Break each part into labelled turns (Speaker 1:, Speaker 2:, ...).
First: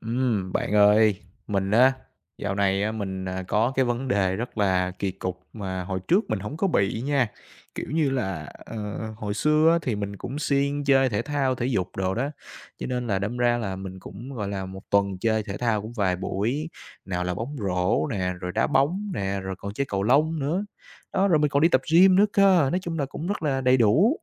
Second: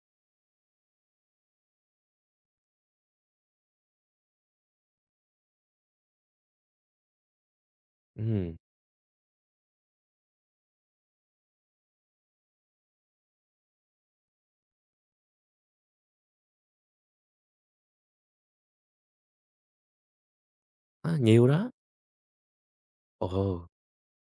Speaker 1: Bạn ơi, mình á, dạo này á, mình, có cái vấn đề rất là kỳ cục mà hồi trước mình không có bị nha. Kiểu như là,
Speaker 2: Ừm,
Speaker 1: hồi xưa á, thì mình cũng siêng chơi thể thao, thể dục đồ đó, cho nên là đâm ra là mình cũng, gọi là, một tuần chơi thể thao cũng vài buổi, nào là bóng rổ nè, rồi đá bóng nè, rồi còn chơi cầu lông nữa.
Speaker 2: á,
Speaker 1: Đó, rồi
Speaker 2: nhiều
Speaker 1: mình còn đi
Speaker 2: đó.
Speaker 1: tập gym nữa cơ, nói chung là cũng
Speaker 2: Ồ,
Speaker 1: rất là đầy đủ.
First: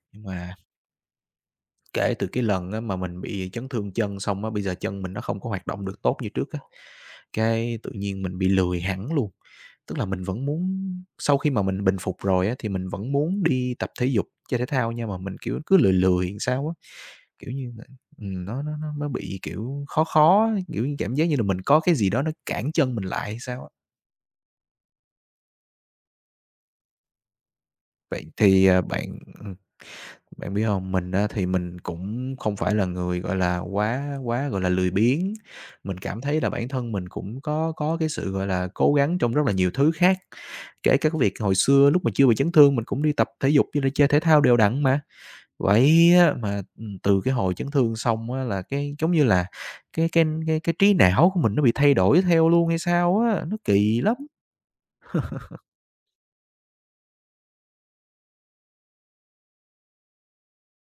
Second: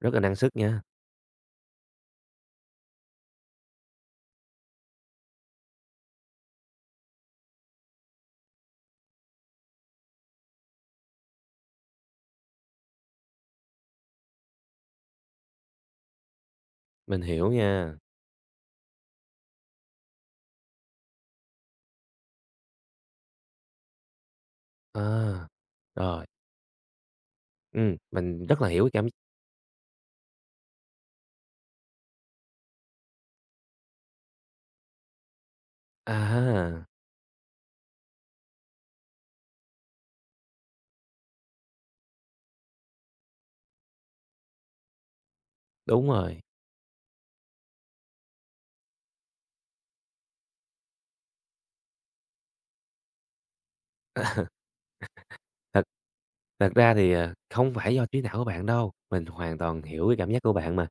Speaker 2: rất là
Speaker 1: Nhưng
Speaker 2: năng
Speaker 1: mà
Speaker 2: sức nha,
Speaker 1: kể từ cái lần á, mà mình bị chấn thương chân xong á, bây giờ chân mình nó không có hoạt động được tốt như trước á. Cái tự nhiên mình bị lười hẳn luôn, tức là mình vẫn muốn sau khi mà mình bình phục rồi á, thì mình vẫn muốn đi tập thể dục, chơi thể thao nha, mà mình, kiểu, cứ lười lười làm sao á.
Speaker 2: mình hiểu
Speaker 1: Kiểu như là,
Speaker 2: nha.
Speaker 1: nó bị, kiểu, khó khó á, kiểu như, cảm giác như là mình có cái gì đó nó cản chân mình lại hay sao á.
Speaker 2: À, rồi,
Speaker 1: Vậy
Speaker 2: mình rất
Speaker 1: thì,
Speaker 2: là hiểu cái cảm
Speaker 1: ừ, bạn biết không? Mình á thì mình cũng không phải là người, gọi là, quá quá, gọi là, lười biếng. Mình
Speaker 2: à
Speaker 1: cảm thấy là bản
Speaker 2: ha,
Speaker 1: thân mình cũng có cái sự, gọi là, cố gắng trong rất là nhiều thứ khác, kể cả cái việc hồi xưa lúc mà chưa bị chấn thương mình cũng đi tập thể dục với lại chơi thể thao đều đặn mà.
Speaker 2: đúng
Speaker 1: Vậy á
Speaker 2: rồi.
Speaker 1: mà, từ cái hồi chấn thương xong á là cái giống như là cái trí não của mình nó bị thay đổi theo luôn hay sao á, nó kỳ lắm.
Speaker 2: Thật thật ra thì, ờ, không phải do trí não của bạn đâu, mình hoàn toàn hiểu cái cảm giác của bạn mà.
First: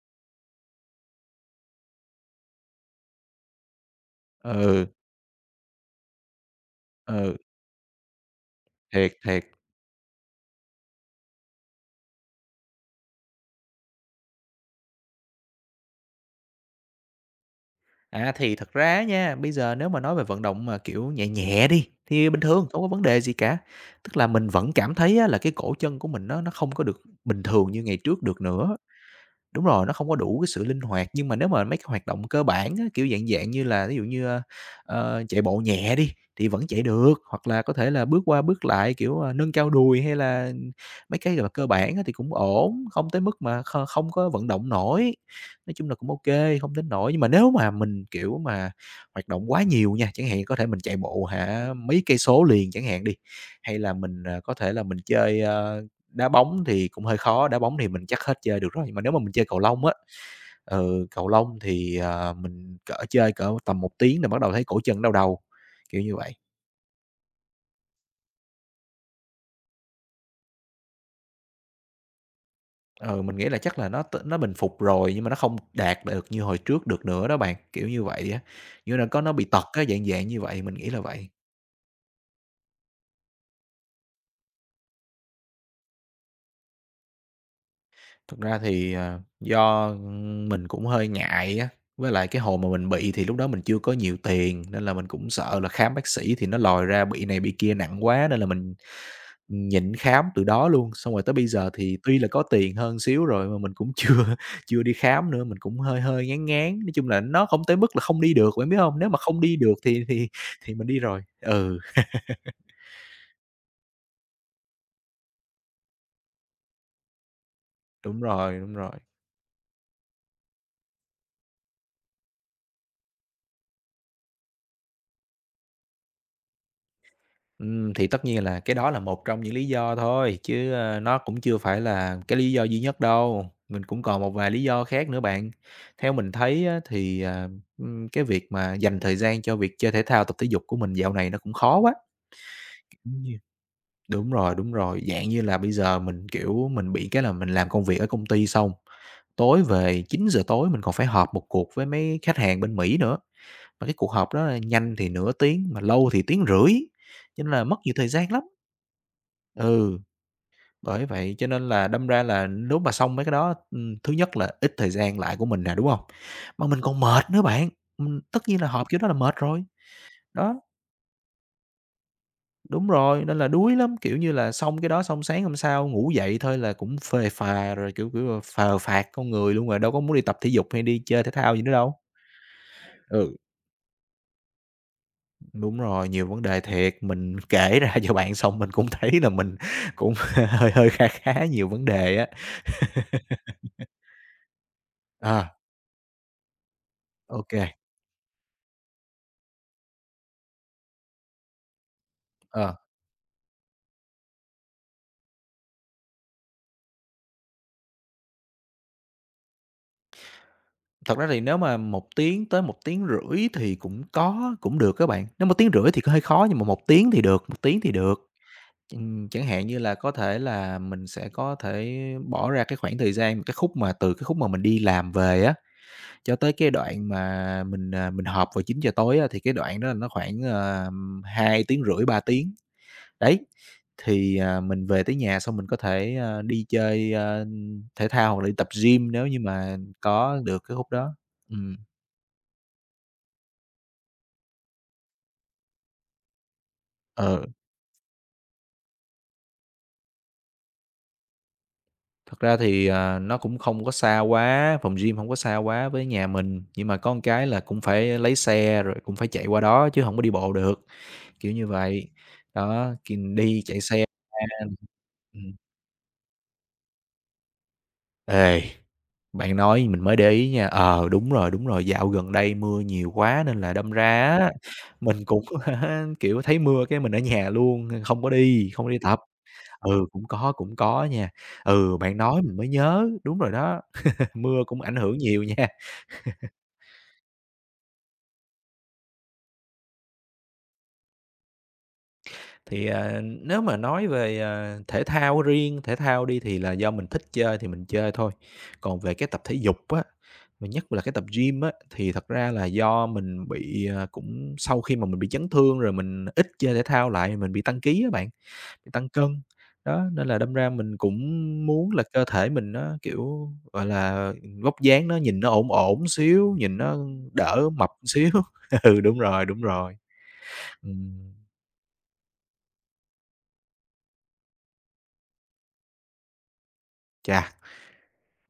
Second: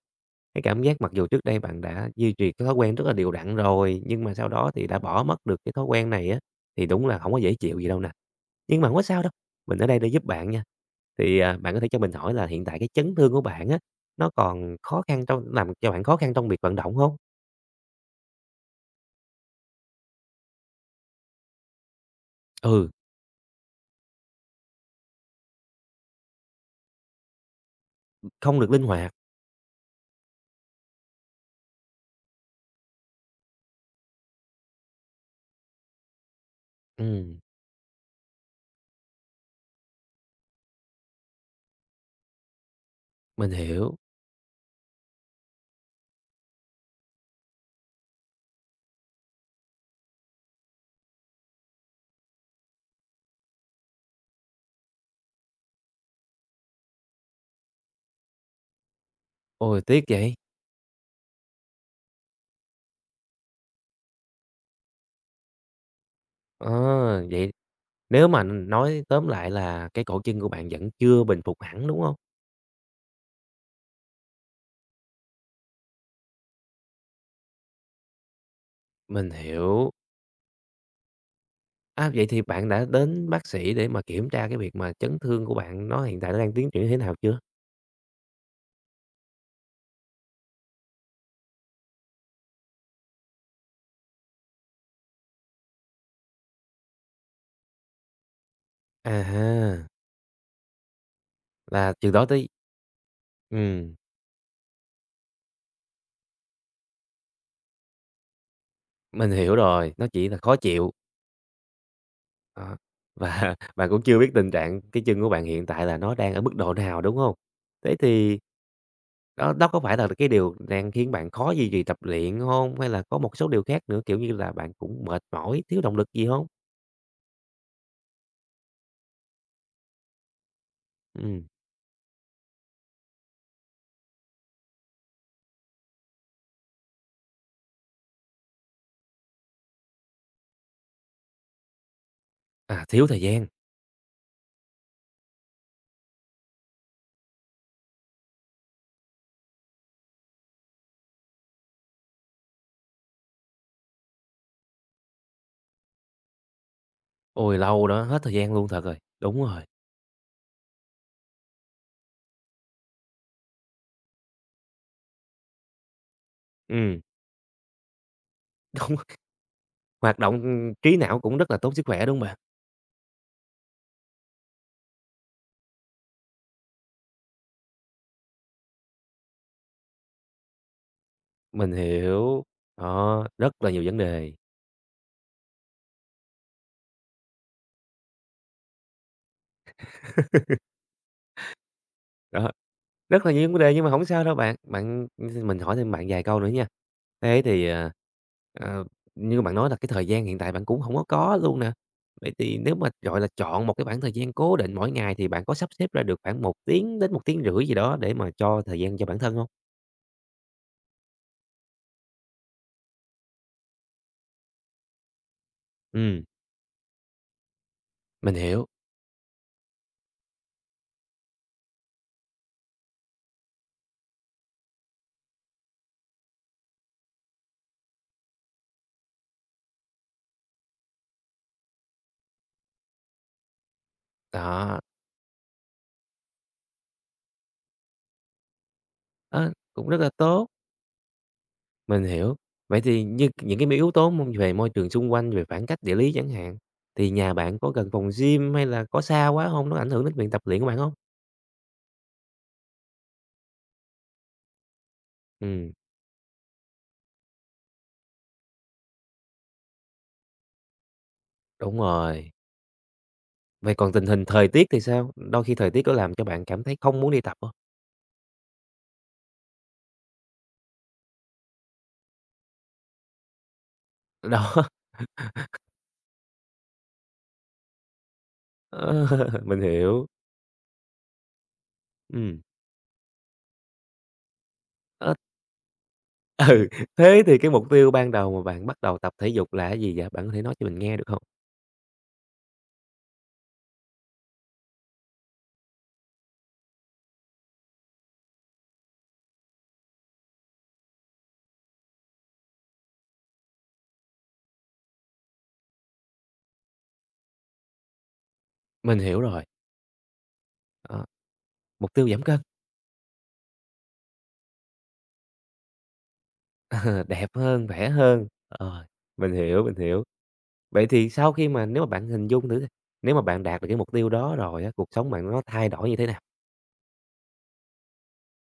Speaker 2: Cái cảm giác mặc dù trước đây bạn đã duy trì cái thói quen rất là đều đặn rồi, nhưng mà sau đó
Speaker 1: Ừ,
Speaker 2: thì đã bỏ mất được cái thói quen này á, thì đúng là không có
Speaker 1: ừ,
Speaker 2: dễ chịu gì đâu nè. Nhưng mà hổng có
Speaker 1: thiệt,
Speaker 2: sao đâu,
Speaker 1: thiệt.
Speaker 2: mình ở đây để giúp bạn nha. Thì, à, bạn có thể cho mình hỏi là hiện tại cái chấn thương của bạn á, nó còn khó khăn trong làm cho bạn khó khăn trong việc vận động không?
Speaker 1: À, thì thật ra á nha, bây giờ nếu mà nói về vận động mà, kiểu, nhẹ nhẹ đi, thì bình thường, không có
Speaker 2: Ừ,
Speaker 1: vấn đề gì cả. Tức là mình vẫn cảm thấy á là cái cổ chân của mình nó không có được bình thường như ngày trước được
Speaker 2: không được
Speaker 1: nữa.
Speaker 2: linh hoạt.
Speaker 1: Đúng rồi, nó không có đủ cái sự linh hoạt, nhưng mà nếu mà mấy cái hoạt động cơ bản á, kiểu, dạng dạng như là ví dụ như, chạy bộ nhẹ đi, thì vẫn chạy được,
Speaker 2: Ừm,
Speaker 1: hoặc là có thể là bước qua bước lại, kiểu, nâng cao đùi hay là mấy cái, gọi là, cơ bản á thì cũng ổn, không tới mức
Speaker 2: mình
Speaker 1: mà
Speaker 2: hiểu.
Speaker 1: không có vận động nổi. Nói chung là cũng ok không đến nổi nhưng mà nếu mà mình, kiểu, mà hoạt động quá nhiều nha, chẳng hạn có thể mình chạy bộ hả mấy cây số liền chẳng hạn đi, hay là mình, có thể là mình chơi, đá bóng thì cũng hơi khó, đá bóng thì mình chắc hết chơi được rồi, nhưng mà nếu mà mình chơi cầu
Speaker 2: Ôi,
Speaker 1: lông á,
Speaker 2: tiếc vậy!
Speaker 1: ừ, cầu lông thì, mình cỡ chơi cỡ tầm một tiếng là bắt đầu thấy cổ chân đau đầu, kiểu như vậy.
Speaker 2: Ờ, vậy. Nếu mà nói tóm lại là cái cổ chân của bạn vẫn chưa bình phục hẳn, đúng không?
Speaker 1: Ừ, mình nghĩ là chắc là nó bình phục rồi nhưng mà nó không đạt được như hồi trước được nữa đó bạn, kiểu như vậy á, như là, có
Speaker 2: Mình
Speaker 1: nó bị tật á,
Speaker 2: hiểu.
Speaker 1: dạng dạng như vậy, mình nghĩ là vậy.
Speaker 2: À, vậy thì bạn đã đến bác sĩ để mà kiểm tra cái việc mà chấn thương của bạn nó hiện tại nó đang tiến triển như thế nào chưa?
Speaker 1: Thực ra thì, do, mình cũng hơi ngại á, với lại cái hồi mà mình bị thì lúc đó mình chưa có nhiều tiền nên là mình cũng sợ là khám bác sĩ thì nó lòi ra bị này bị kia nặng quá nên là mình
Speaker 2: À ha,
Speaker 1: nhịn khám từ đó luôn, xong rồi tới bây giờ
Speaker 2: là
Speaker 1: thì
Speaker 2: từ
Speaker 1: tuy
Speaker 2: đó
Speaker 1: là có
Speaker 2: tới
Speaker 1: tiền hơn xíu rồi mà mình cũng
Speaker 2: ừm,
Speaker 1: chưa chưa đi khám nữa, mình cũng hơi hơi ngán ngán. Nói chung là nó không tới mức là không đi được, bạn biết không? Nếu mà
Speaker 2: mình
Speaker 1: không
Speaker 2: hiểu
Speaker 1: đi được
Speaker 2: rồi,
Speaker 1: thì
Speaker 2: nó
Speaker 1: thì
Speaker 2: chỉ là khó
Speaker 1: thì mình
Speaker 2: chịu,
Speaker 1: đi rồi. Ừ,
Speaker 2: đó, và bạn cũng chưa biết tình trạng cái chân của bạn hiện tại là nó đang ở mức độ nào, đúng không? Thế
Speaker 1: đúng
Speaker 2: thì
Speaker 1: rồi, đúng rồi.
Speaker 2: đó đó có phải là cái điều đang khiến bạn khó duy trì tập luyện không? Hay là có một số điều khác nữa, kiểu như là, bạn cũng mệt mỏi, thiếu động lực gì không?
Speaker 1: Thì tất nhiên là cái đó là một trong những lý do thôi, chứ, nó cũng
Speaker 2: Ừm.
Speaker 1: chưa phải là cái lý do duy nhất đâu, mình cũng còn một vài lý do khác nữa bạn. Theo mình thấy á thì, cái việc mà dành thời gian cho việc chơi thể thao, tập thể dục của mình dạo này nó cũng khó quá.
Speaker 2: À, thiếu thời gian.
Speaker 1: Đúng rồi, dạng như là bây giờ mình, kiểu, mình bị cái là mình làm công việc ở công ty xong, tối về 9 giờ tối mình còn phải họp một cuộc với mấy khách hàng bên Mỹ nữa, mà cái cuộc họp đó là nhanh thì nửa tiếng, mà lâu thì tiếng rưỡi, cho nên
Speaker 2: Ôi,
Speaker 1: là mất
Speaker 2: lâu
Speaker 1: nhiều
Speaker 2: đó,
Speaker 1: thời
Speaker 2: hết
Speaker 1: gian
Speaker 2: thời
Speaker 1: lắm.
Speaker 2: gian luôn thật rồi. Đúng rồi,
Speaker 1: Ừ, bởi vậy cho nên là đâm ra là nếu mà xong mấy cái đó, thứ nhất là ít thời gian lại của mình nè, đúng không? Mà mình còn
Speaker 2: ừm,
Speaker 1: mệt nữa bạn, tất nhiên là họp
Speaker 2: đúng,
Speaker 1: kiểu đó là mệt rồi,
Speaker 2: hoạt động,
Speaker 1: đó.
Speaker 2: trí não cũng rất là tốt sức khỏe, đúng không bạn?
Speaker 1: Đúng rồi, nên là đuối lắm, kiểu như là, xong cái đó xong sáng hôm sau ngủ dậy thôi là cũng phề phà rồi, kiểu kiểu là, phờ phạc con người luôn rồi, đâu có muốn đi tập thể dục hay đi chơi thể thao gì
Speaker 2: Mình
Speaker 1: nữa đâu.
Speaker 2: hiểu, đó,
Speaker 1: Ừ.
Speaker 2: rất là nhiều vấn đề.
Speaker 1: Đúng rồi, nhiều vấn đề thiệt, mình kể ra cho bạn xong mình cũng thấy là mình cũng hơi hơi, kha khá nhiều vấn đề á.
Speaker 2: Đó, rất là nhiều vấn đề nhưng mà không sao đâu bạn. Bạn
Speaker 1: À,
Speaker 2: mình hỏi thêm bạn vài câu nữa nha. Thế
Speaker 1: ô
Speaker 2: thì, ờ, ờ, như bạn nói là cái thời gian hiện tại bạn cũng không có luôn nè. Vậy thì
Speaker 1: ờ,
Speaker 2: nếu mà, gọi là, chọn một cái khoảng thời gian cố định mỗi ngày thì bạn có sắp xếp ra được khoảng 1 tiếng đến 1 tiếng rưỡi gì đó để mà cho thời gian cho bản thân không?
Speaker 1: thật ra thì nếu mà một tiếng tới một tiếng rưỡi thì cũng có, cũng được các bạn, nếu một tiếng rưỡi thì hơi
Speaker 2: Ừm,
Speaker 1: khó nhưng mà một tiếng thì được, một tiếng thì được.
Speaker 2: mình hiểu.
Speaker 1: Chẳng hạn như là có thể là mình sẽ có thể bỏ ra cái khoảng thời gian, cái khúc mà từ cái khúc mà mình đi làm về á, cho tới cái đoạn mà mình, mình họp vào 9 giờ tối á, thì cái đoạn đó là nó khoảng, 2 tiếng rưỡi, 3 tiếng. Đấy, thì,
Speaker 2: Đó,
Speaker 1: mình về tới nhà xong mình có thể, đi chơi, thể thao hoặc là đi tập gym nếu như
Speaker 2: ơ,
Speaker 1: mà
Speaker 2: cũng rất là
Speaker 1: có
Speaker 2: tốt,
Speaker 1: được cái khúc đó. Ừm,
Speaker 2: mình hiểu. Vậy thì như những cái m yếu tố môn về môi trường xung quanh, về khoảng cách địa lý chẳng hạn, thì nhà
Speaker 1: ờ.
Speaker 2: bạn có gần phòng gym hay là có xa quá hông? Nó ảnh hưởng đến việc tập luyện của bạn hông?
Speaker 1: Thật ra thì, nó cũng không có xa quá, phòng gym không có xa
Speaker 2: Ừm,
Speaker 1: quá với nhà mình, nhưng mà có một cái là cũng phải lấy xe rồi cũng phải chạy qua đó chứ không có đi bộ được, kiểu như
Speaker 2: đúng
Speaker 1: vậy.
Speaker 2: rồi.
Speaker 1: Đó, thì đi
Speaker 2: Vậy
Speaker 1: chạy
Speaker 2: còn tình
Speaker 1: xe
Speaker 2: hình thời
Speaker 1: ra
Speaker 2: tiết thì sao? Đôi
Speaker 1: ừm.
Speaker 2: khi thời tiết có làm cho bạn cảm thấy không muốn đi tập hông?
Speaker 1: Ê, bạn nói mình mới để ý nha, ờ, đúng rồi, dạo gần đây mưa nhiều quá nên là đâm ra á,
Speaker 2: Đó,
Speaker 1: mình cũng kiểu, thấy mưa cái mình ở nhà luôn, không có đi, không có đi
Speaker 2: ờ,
Speaker 1: tập.
Speaker 2: mình
Speaker 1: Ừ,
Speaker 2: hiểu.
Speaker 1: cũng có nha. Ừ, bạn
Speaker 2: Ừm,
Speaker 1: nói mình mới nhớ, đúng rồi đó, mưa cũng ảnh
Speaker 2: ơ,
Speaker 1: hưởng nhiều nha.
Speaker 2: ừ, thế thì cái mục tiêu ban đầu mà bạn bắt đầu tập thể dục là cái gì vậy? Bạn có thể nói cho mình nghe được hông?
Speaker 1: Thì, nếu mà nói về, thể thao riêng, thể thao đi thì là do mình thích chơi thì mình chơi thôi. Còn về cái tập thể dục á, mà nhất là cái tập gym á, thì thật ra là do mình bị, cũng sau khi mà mình bị chấn thương rồi mình ít chơi thể thao lại, mình bị tăng ký á bạn, bị
Speaker 2: Mình
Speaker 1: tăng
Speaker 2: hiểu
Speaker 1: cân.
Speaker 2: rồi,
Speaker 1: Đó, nên là đâm ra mình
Speaker 2: ờ,
Speaker 1: cũng
Speaker 2: mục
Speaker 1: muốn là
Speaker 2: tiêu giảm
Speaker 1: cơ
Speaker 2: cân.
Speaker 1: thể mình nó, kiểu, gọi là, vóc dáng nó nhìn nó ổn ổn xíu, nhìn nó
Speaker 2: Ờ, đẹp hơn,
Speaker 1: đỡ
Speaker 2: vẻ
Speaker 1: mập
Speaker 2: hơn.
Speaker 1: xíu.
Speaker 2: Rồi,
Speaker 1: Ừ, đúng
Speaker 2: mình
Speaker 1: rồi, đúng
Speaker 2: hiểu, mình
Speaker 1: rồi.
Speaker 2: hiểu. Vậy thì
Speaker 1: Ừm,
Speaker 2: sau khi mà nếu mà bạn hình dung thử nếu mà bạn đạt được cái mục tiêu đó rồi á, cuộc sống bạn nó thay đổi như thế nào?
Speaker 1: chà.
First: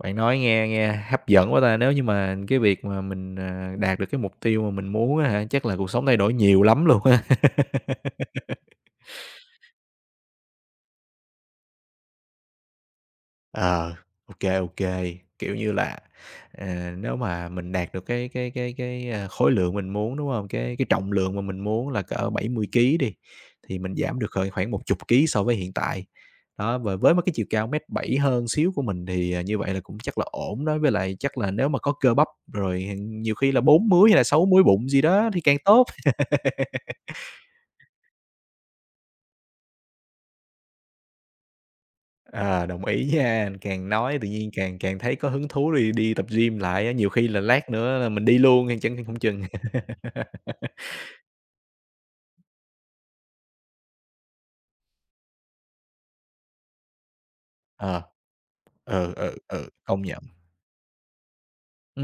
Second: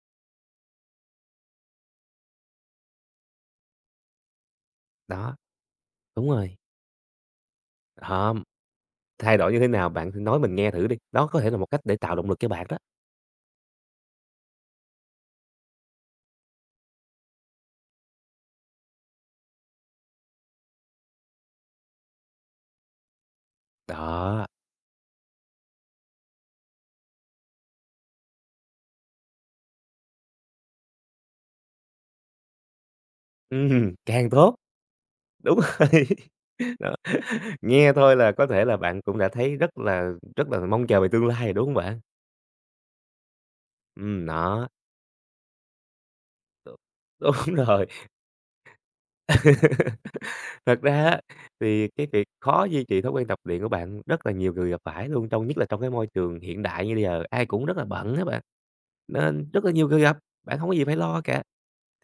Speaker 1: Bạn nói nghe nghe hấp dẫn quá ta! Nếu như mà cái việc mà mình, đạt được cái mục tiêu mà mình muốn á
Speaker 2: Đó,
Speaker 1: hả, chắc là cuộc sống thay
Speaker 2: đúng
Speaker 1: đổi
Speaker 2: rồi.
Speaker 1: nhiều lắm luôn ha.
Speaker 2: Đó, thay đổi như thế nào bạn nói mình nghe thử đi. Đó có thể là một cách để tạo động lực cho bạn đó.
Speaker 1: Ờ, ô kê, kiểu như là, nếu mà mình đạt được cái, khối lượng mình muốn, đúng không? Cái trọng lượng mà mình muốn là cỡ 70 ký đi, thì mình giảm được
Speaker 2: Đó,
Speaker 1: khoảng khoảng một chục ký so với hiện tại. Đó, và với một cái chiều cao mét bảy hơn xíu của mình thì, như vậy là cũng chắc là ổn đó, với lại chắc là nếu mà có cơ bắp rồi nhiều khi là 4 múi hay là
Speaker 2: càng
Speaker 1: 6
Speaker 2: tốt,
Speaker 1: múi bụng gì đó thì càng
Speaker 2: đúng rồi.
Speaker 1: tốt.
Speaker 2: Đó, nghe thôi là có thể là bạn cũng đã thấy rất là mong chờ về tương lai rồi, đúng hông bạn?
Speaker 1: Ờ, đồng ý nha, càng nói tự nhiên
Speaker 2: Đó,
Speaker 1: càng càng thấy có hứng thú đi đi tập gym lại á, nhiều khi là
Speaker 2: đúng
Speaker 1: lát
Speaker 2: rồi.
Speaker 1: nữa là mình đi luôn hay chẳng không chừng.
Speaker 2: Thật ra á, thì cái việc khó duy trì thói quen tập luyện của bạn rất là nhiều người gặp phải luôn, trong nhất là trong cái môi trường hiện đại như bây giờ, ai cũng rất là
Speaker 1: Ờ,
Speaker 2: bận á bạn,
Speaker 1: ừ, ừ,
Speaker 2: nên rất
Speaker 1: ừ,
Speaker 2: là nhiều người
Speaker 1: công
Speaker 2: gặp,
Speaker 1: nhận.
Speaker 2: bạn không có gì phải lo cả.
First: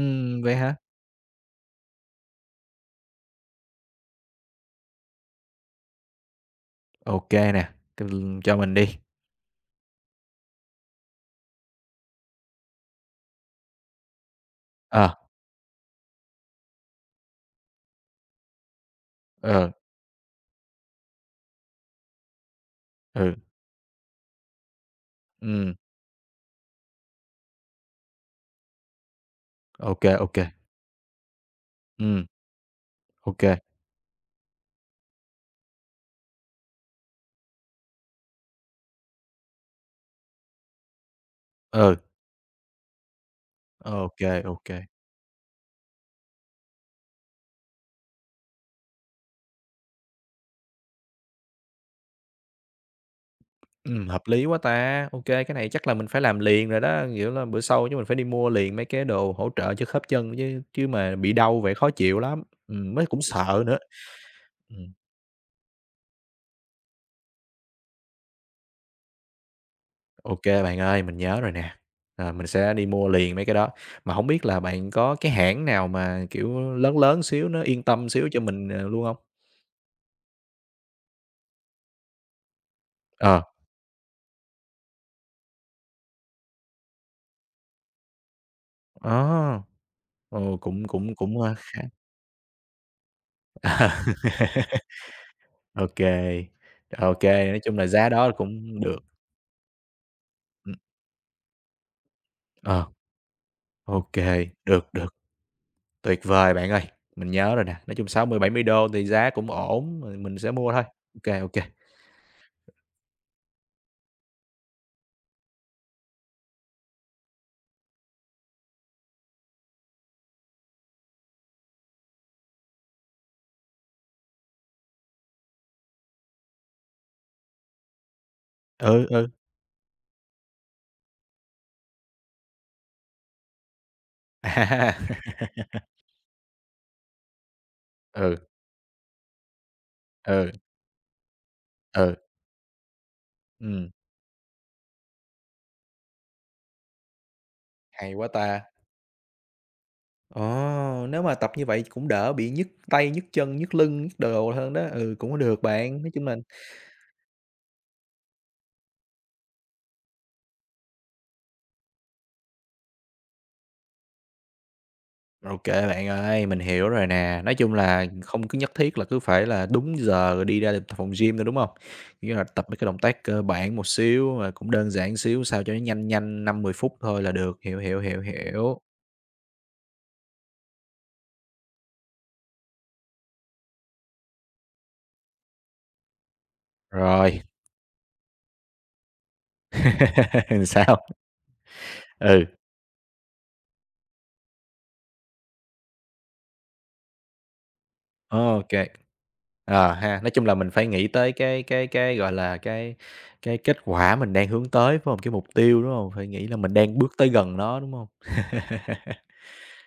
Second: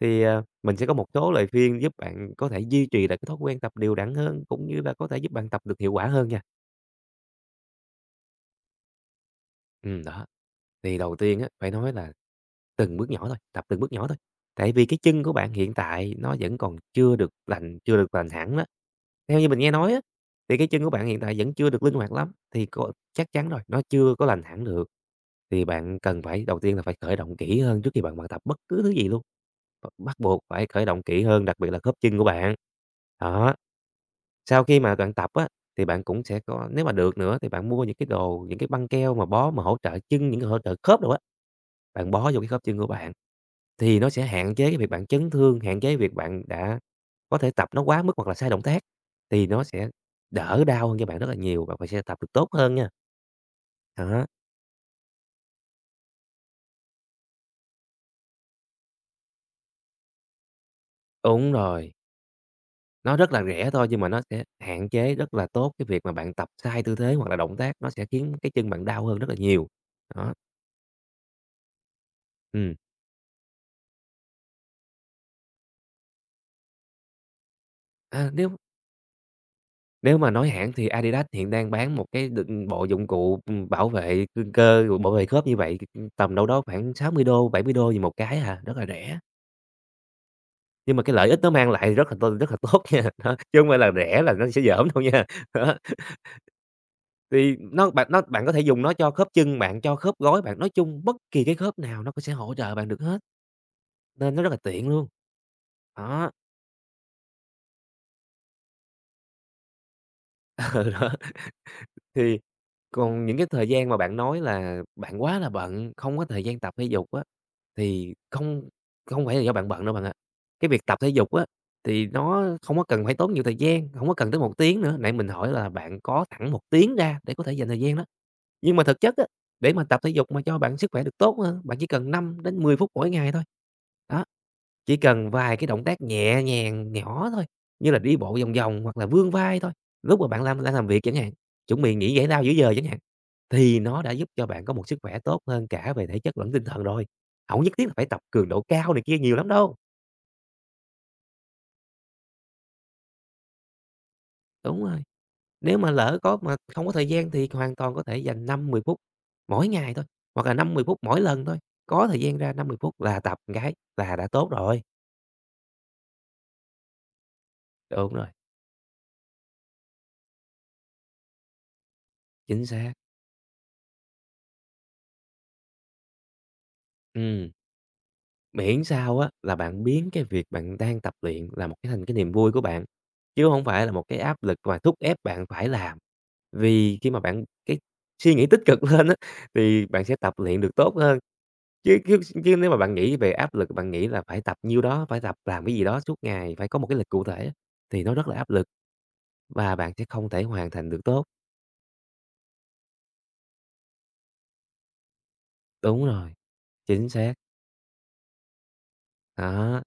Speaker 2: Thì, ờ,
Speaker 1: Vậy
Speaker 2: mình
Speaker 1: hả?
Speaker 2: sẽ có một số lời khuyên giúp bạn có thể duy trì được cái thói quen tập đều đặn hơn, cũng như là có thể giúp bạn tập được hiệu quả hơn nha.
Speaker 1: Ô kê nè, c cho mình đi.
Speaker 2: Đó, thì đầu tiên á, phải nói là từng bước nhỏ thôi, tập từng bước nhỏ thôi. Tại vì cái
Speaker 1: Ờ,
Speaker 2: chân của bạn hiện tại nó vẫn còn chưa được lành hẳn đó. Theo như mình
Speaker 1: ờ,
Speaker 2: nghe nói á, thì cái chân của bạn hiện tại vẫn chưa được linh hoạt lắm, thì có chắc
Speaker 1: ừ,
Speaker 2: chắn rồi, nó chưa có lành hẳn được, thì
Speaker 1: ừm,
Speaker 2: bạn cần phải đầu tiên là phải khởi động kỹ hơn trước khi bạn bạn tập bất cứ thứ gì luôn.
Speaker 1: ok
Speaker 2: B
Speaker 1: kê,
Speaker 2: bắt
Speaker 1: ô
Speaker 2: buộc
Speaker 1: kê,
Speaker 2: phải khởi động kỹ hơn, đặc biệt là khớp chân của
Speaker 1: ừm,
Speaker 2: bạn.
Speaker 1: ô kê,
Speaker 2: Đó, sau khi mà bạn tập á, thì bạn cũng sẽ có nếu mà được nữa thì bạn mua những cái đồ, những cái băng keo mà bó mà hỗ trợ chân, những cái hỗ trợ khớp đâu á,
Speaker 1: ừ,
Speaker 2: bạn bó vô cái khớp chân của bạn.
Speaker 1: ô
Speaker 2: Thì nó sẽ
Speaker 1: kê, ô
Speaker 2: hạn chế cái
Speaker 1: kê.
Speaker 2: việc bạn chấn thương, hạn chế việc bạn đã có thể tập nó quá mức hoặc là sai động tác, thì nó sẽ đỡ đau hơn cho bạn rất là nhiều, và bạn sẽ tập được tốt hơn nha.
Speaker 1: Hợp
Speaker 2: Đó,
Speaker 1: lý quá ta, ok cái này chắc là mình phải làm liền rồi đó, kiểu là, bữa sau mình phải đi mua liền mấy cái đồ hỗ trợ cho khớp chân chứ chứ mà bị
Speaker 2: đúng
Speaker 1: đau vậy khó
Speaker 2: rồi,
Speaker 1: chịu lắm, với
Speaker 2: nó
Speaker 1: cũng
Speaker 2: rất là
Speaker 1: sợ
Speaker 2: rẻ
Speaker 1: nữa.
Speaker 2: thôi nhưng mà nó sẽ hạn
Speaker 1: Ừm.
Speaker 2: chế rất là tốt cái việc mà bạn tập sai tư thế hoặc là động tác, nó sẽ khiến cái chân bạn đau hơn rất là nhiều. Đó,
Speaker 1: OK bạn ơi, mình nhớ rồi nè. Ờ, mình sẽ
Speaker 2: ừm.
Speaker 1: đi mua liền mấy cái đó. Mà không biết là bạn có cái hãng nào mà, kiểu, lớn lớn xíu, nó yên tâm xíu
Speaker 2: À,
Speaker 1: cho
Speaker 2: nếu
Speaker 1: mình, luôn không?
Speaker 2: nếu mà nói hãng thì Adidas hiện đang bán một cái đựng bộ dụng cụ,
Speaker 1: Ờ,
Speaker 2: bảo vệ cơ, rồi bảo vệ khớp như vậy, tầm đâu đó khoảng 60 đô, 70 đô gì một cái à, rất là rẻ.
Speaker 1: ó, ồ, cũng
Speaker 2: Nhưng mà cái
Speaker 1: cũng
Speaker 2: lợi ích
Speaker 1: cũng,
Speaker 2: nó mang
Speaker 1: khá
Speaker 2: lại rất là tốt nha, đó, chứ hông phải là rẻ là nó sẽ dởm đâu nha. Đó,
Speaker 1: OK, OK,
Speaker 2: thì
Speaker 1: nói chung là giá
Speaker 2: nó
Speaker 1: đó
Speaker 2: bạn có thể
Speaker 1: cũng
Speaker 2: dùng nó
Speaker 1: được.
Speaker 2: cho khớp chân bạn, cho khớp gối bạn, nói
Speaker 1: Ừm,
Speaker 2: chung bất kỳ cái khớp nào nó cũng sẽ hỗ trợ
Speaker 1: ờ,
Speaker 2: bạn được hết,
Speaker 1: OK,
Speaker 2: nên nó rất là
Speaker 1: được,
Speaker 2: tiện luôn.
Speaker 1: được, tuyệt
Speaker 2: Đó,
Speaker 1: vời bạn ơi. Mình nhớ rồi nè, nói chung sáu mươi 70 đô thì giá cũng ổn, rồi mình sẽ mua thôi.
Speaker 2: ừ, đó,
Speaker 1: OK, OK.
Speaker 2: thì còn những cái thời gian mà bạn nói là bạn quá là bận, không có thời gian tập thể dục á, thì không không phải là do bạn bận đâu bạn ạ. Cái việc tập thể dục á, thì nó không có cần phải tốn nhiều thời gian, không có cần tới một tiếng nữa. Nãy mình hỏi là bạn có thẳng một tiếng ra để có thể dành thời gian đó, nhưng mà thực
Speaker 1: Ừ,
Speaker 2: chất á,
Speaker 1: ừ.
Speaker 2: để mà tập thể dục mà cho bạn sức khỏe được tốt hơn, bạn chỉ cần 5 đến 10 phút mỗi ngày thôi. Đó. Chỉ cần vài
Speaker 1: À.
Speaker 2: cái động tác nhẹ nhàng nhỏ thôi, như là đi
Speaker 1: Ừ,
Speaker 2: bộ vòng vòng hoặc là vươn vai thôi, lúc mà bạn
Speaker 1: ừ,
Speaker 2: đang làm việc chẳng hạn, chuẩn bị nghỉ
Speaker 1: ừ,
Speaker 2: giải lao giữa giờ chẳng hạn, thì nó đã giúp cho bạn có một sức khỏe tốt hơn cả về thể chất lẫn tinh thần rồi. Không nhất thiết là phải
Speaker 1: hay
Speaker 2: tập
Speaker 1: quá
Speaker 2: cường độ
Speaker 1: ta.
Speaker 2: cao này kia nhiều lắm đâu.
Speaker 1: Ờ, nếu mà tập như vậy cũng đỡ bị nhức tay, nhức chân, nhức lưng, nhức đồ hơn
Speaker 2: Đúng
Speaker 1: đó,
Speaker 2: rồi,
Speaker 1: ừ, cũng có được
Speaker 2: nếu mà
Speaker 1: bạn, nói
Speaker 2: lỡ
Speaker 1: chung là
Speaker 2: có mà không có thời gian thì hoàn toàn có thể dành năm mười phút mỗi ngày thôi, hoặc là năm mười phút mỗi lần thôi, có thời gian ra năm mười phút là tập một cái là đã tốt rồi.
Speaker 1: ok bạn ơi, mình hiểu rồi nè. Nói chung là
Speaker 2: Đúng rồi,
Speaker 1: không cứ nhất thiết là cứ phải là đúng giờ rồi đi ra tập phòng gym nữa, đúng không? Nghĩa là
Speaker 2: chính
Speaker 1: tập mấy cái
Speaker 2: xác,
Speaker 1: động tác cơ bản một xíu, rồi cũng đơn giản xíu sao cho nó nhanh nhanh 5 10 phút thôi là
Speaker 2: ừm.
Speaker 1: được, hiểu, hiểu, hiểu, hiểu.
Speaker 2: Miễn sao á là bạn biến cái việc bạn đang tập luyện là một cái thành cái niềm vui của bạn, chứ không phải là một cái áp lực và thúc ép bạn phải làm. Vì khi mà
Speaker 1: Rồi,
Speaker 2: bạn cái suy nghĩ tích cực lên á, thì bạn sẽ tập luyện được tốt
Speaker 1: sao?
Speaker 2: hơn, chứ chứ
Speaker 1: Ừ,
Speaker 2: chứ nếu mà bạn nghĩ về áp lực, bạn nghĩ là phải tập nhiêu đó, phải tập làm cái gì đó suốt ngày, phải có một cái lịch cụ thể á, thì nó rất là áp
Speaker 1: ô
Speaker 2: lực và bạn
Speaker 1: Ờ
Speaker 2: sẽ
Speaker 1: ha,
Speaker 2: không
Speaker 1: nói
Speaker 2: thể
Speaker 1: chung là
Speaker 2: hoàn
Speaker 1: mình phải
Speaker 2: thành được
Speaker 1: nghĩ
Speaker 2: tốt.
Speaker 1: tới cái, gọi là, cái kết quả mình đang hướng tới, phải không? Cái mục tiêu, đúng
Speaker 2: Đúng
Speaker 1: không? Phải
Speaker 2: rồi,
Speaker 1: nghĩ là mình đang
Speaker 2: chính
Speaker 1: bước tới
Speaker 2: xác,
Speaker 1: gần nó, đúng không?
Speaker 2: đó,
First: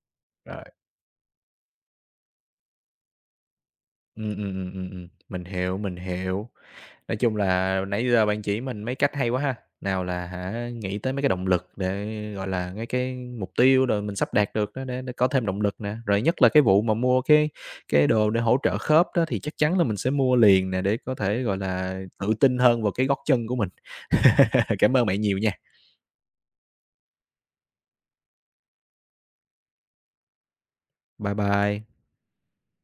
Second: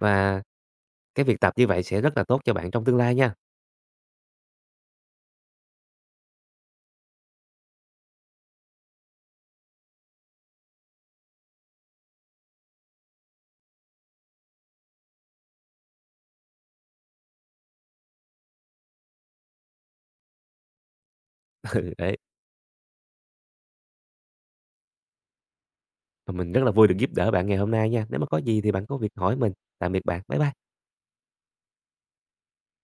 Speaker 2: và
Speaker 1: Rồi,
Speaker 2: cái việc tập như vậy sẽ rất là tốt cho bạn trong tương lai nha.
Speaker 1: mình hiểu, mình hiểu. Nói chung là nãy giờ bạn chỉ mình mấy cách hay quá ha. Nào là hả, nghĩ tới mấy cái động lực để, gọi là, mấy cái mục tiêu rồi mình sắp đạt được đó để có thêm động lực nè, rồi nhất là cái vụ mà mua cái đồ để hỗ trợ khớp đó thì chắc chắn là mình sẽ mua liền nè để có thể, gọi
Speaker 2: Ừ,
Speaker 1: là,
Speaker 2: đấy.
Speaker 1: tự tin hơn vào cái gót chân của mình. Cảm ơn bạn nhiều nha.
Speaker 2: Và mình rất là vui được giúp đỡ bạn ngày hôm nay nha. Nếu mà có gì thì bạn có việc hỏi mình. Tạm biệt bạn. Bye bye.
Speaker 1: Bye bye.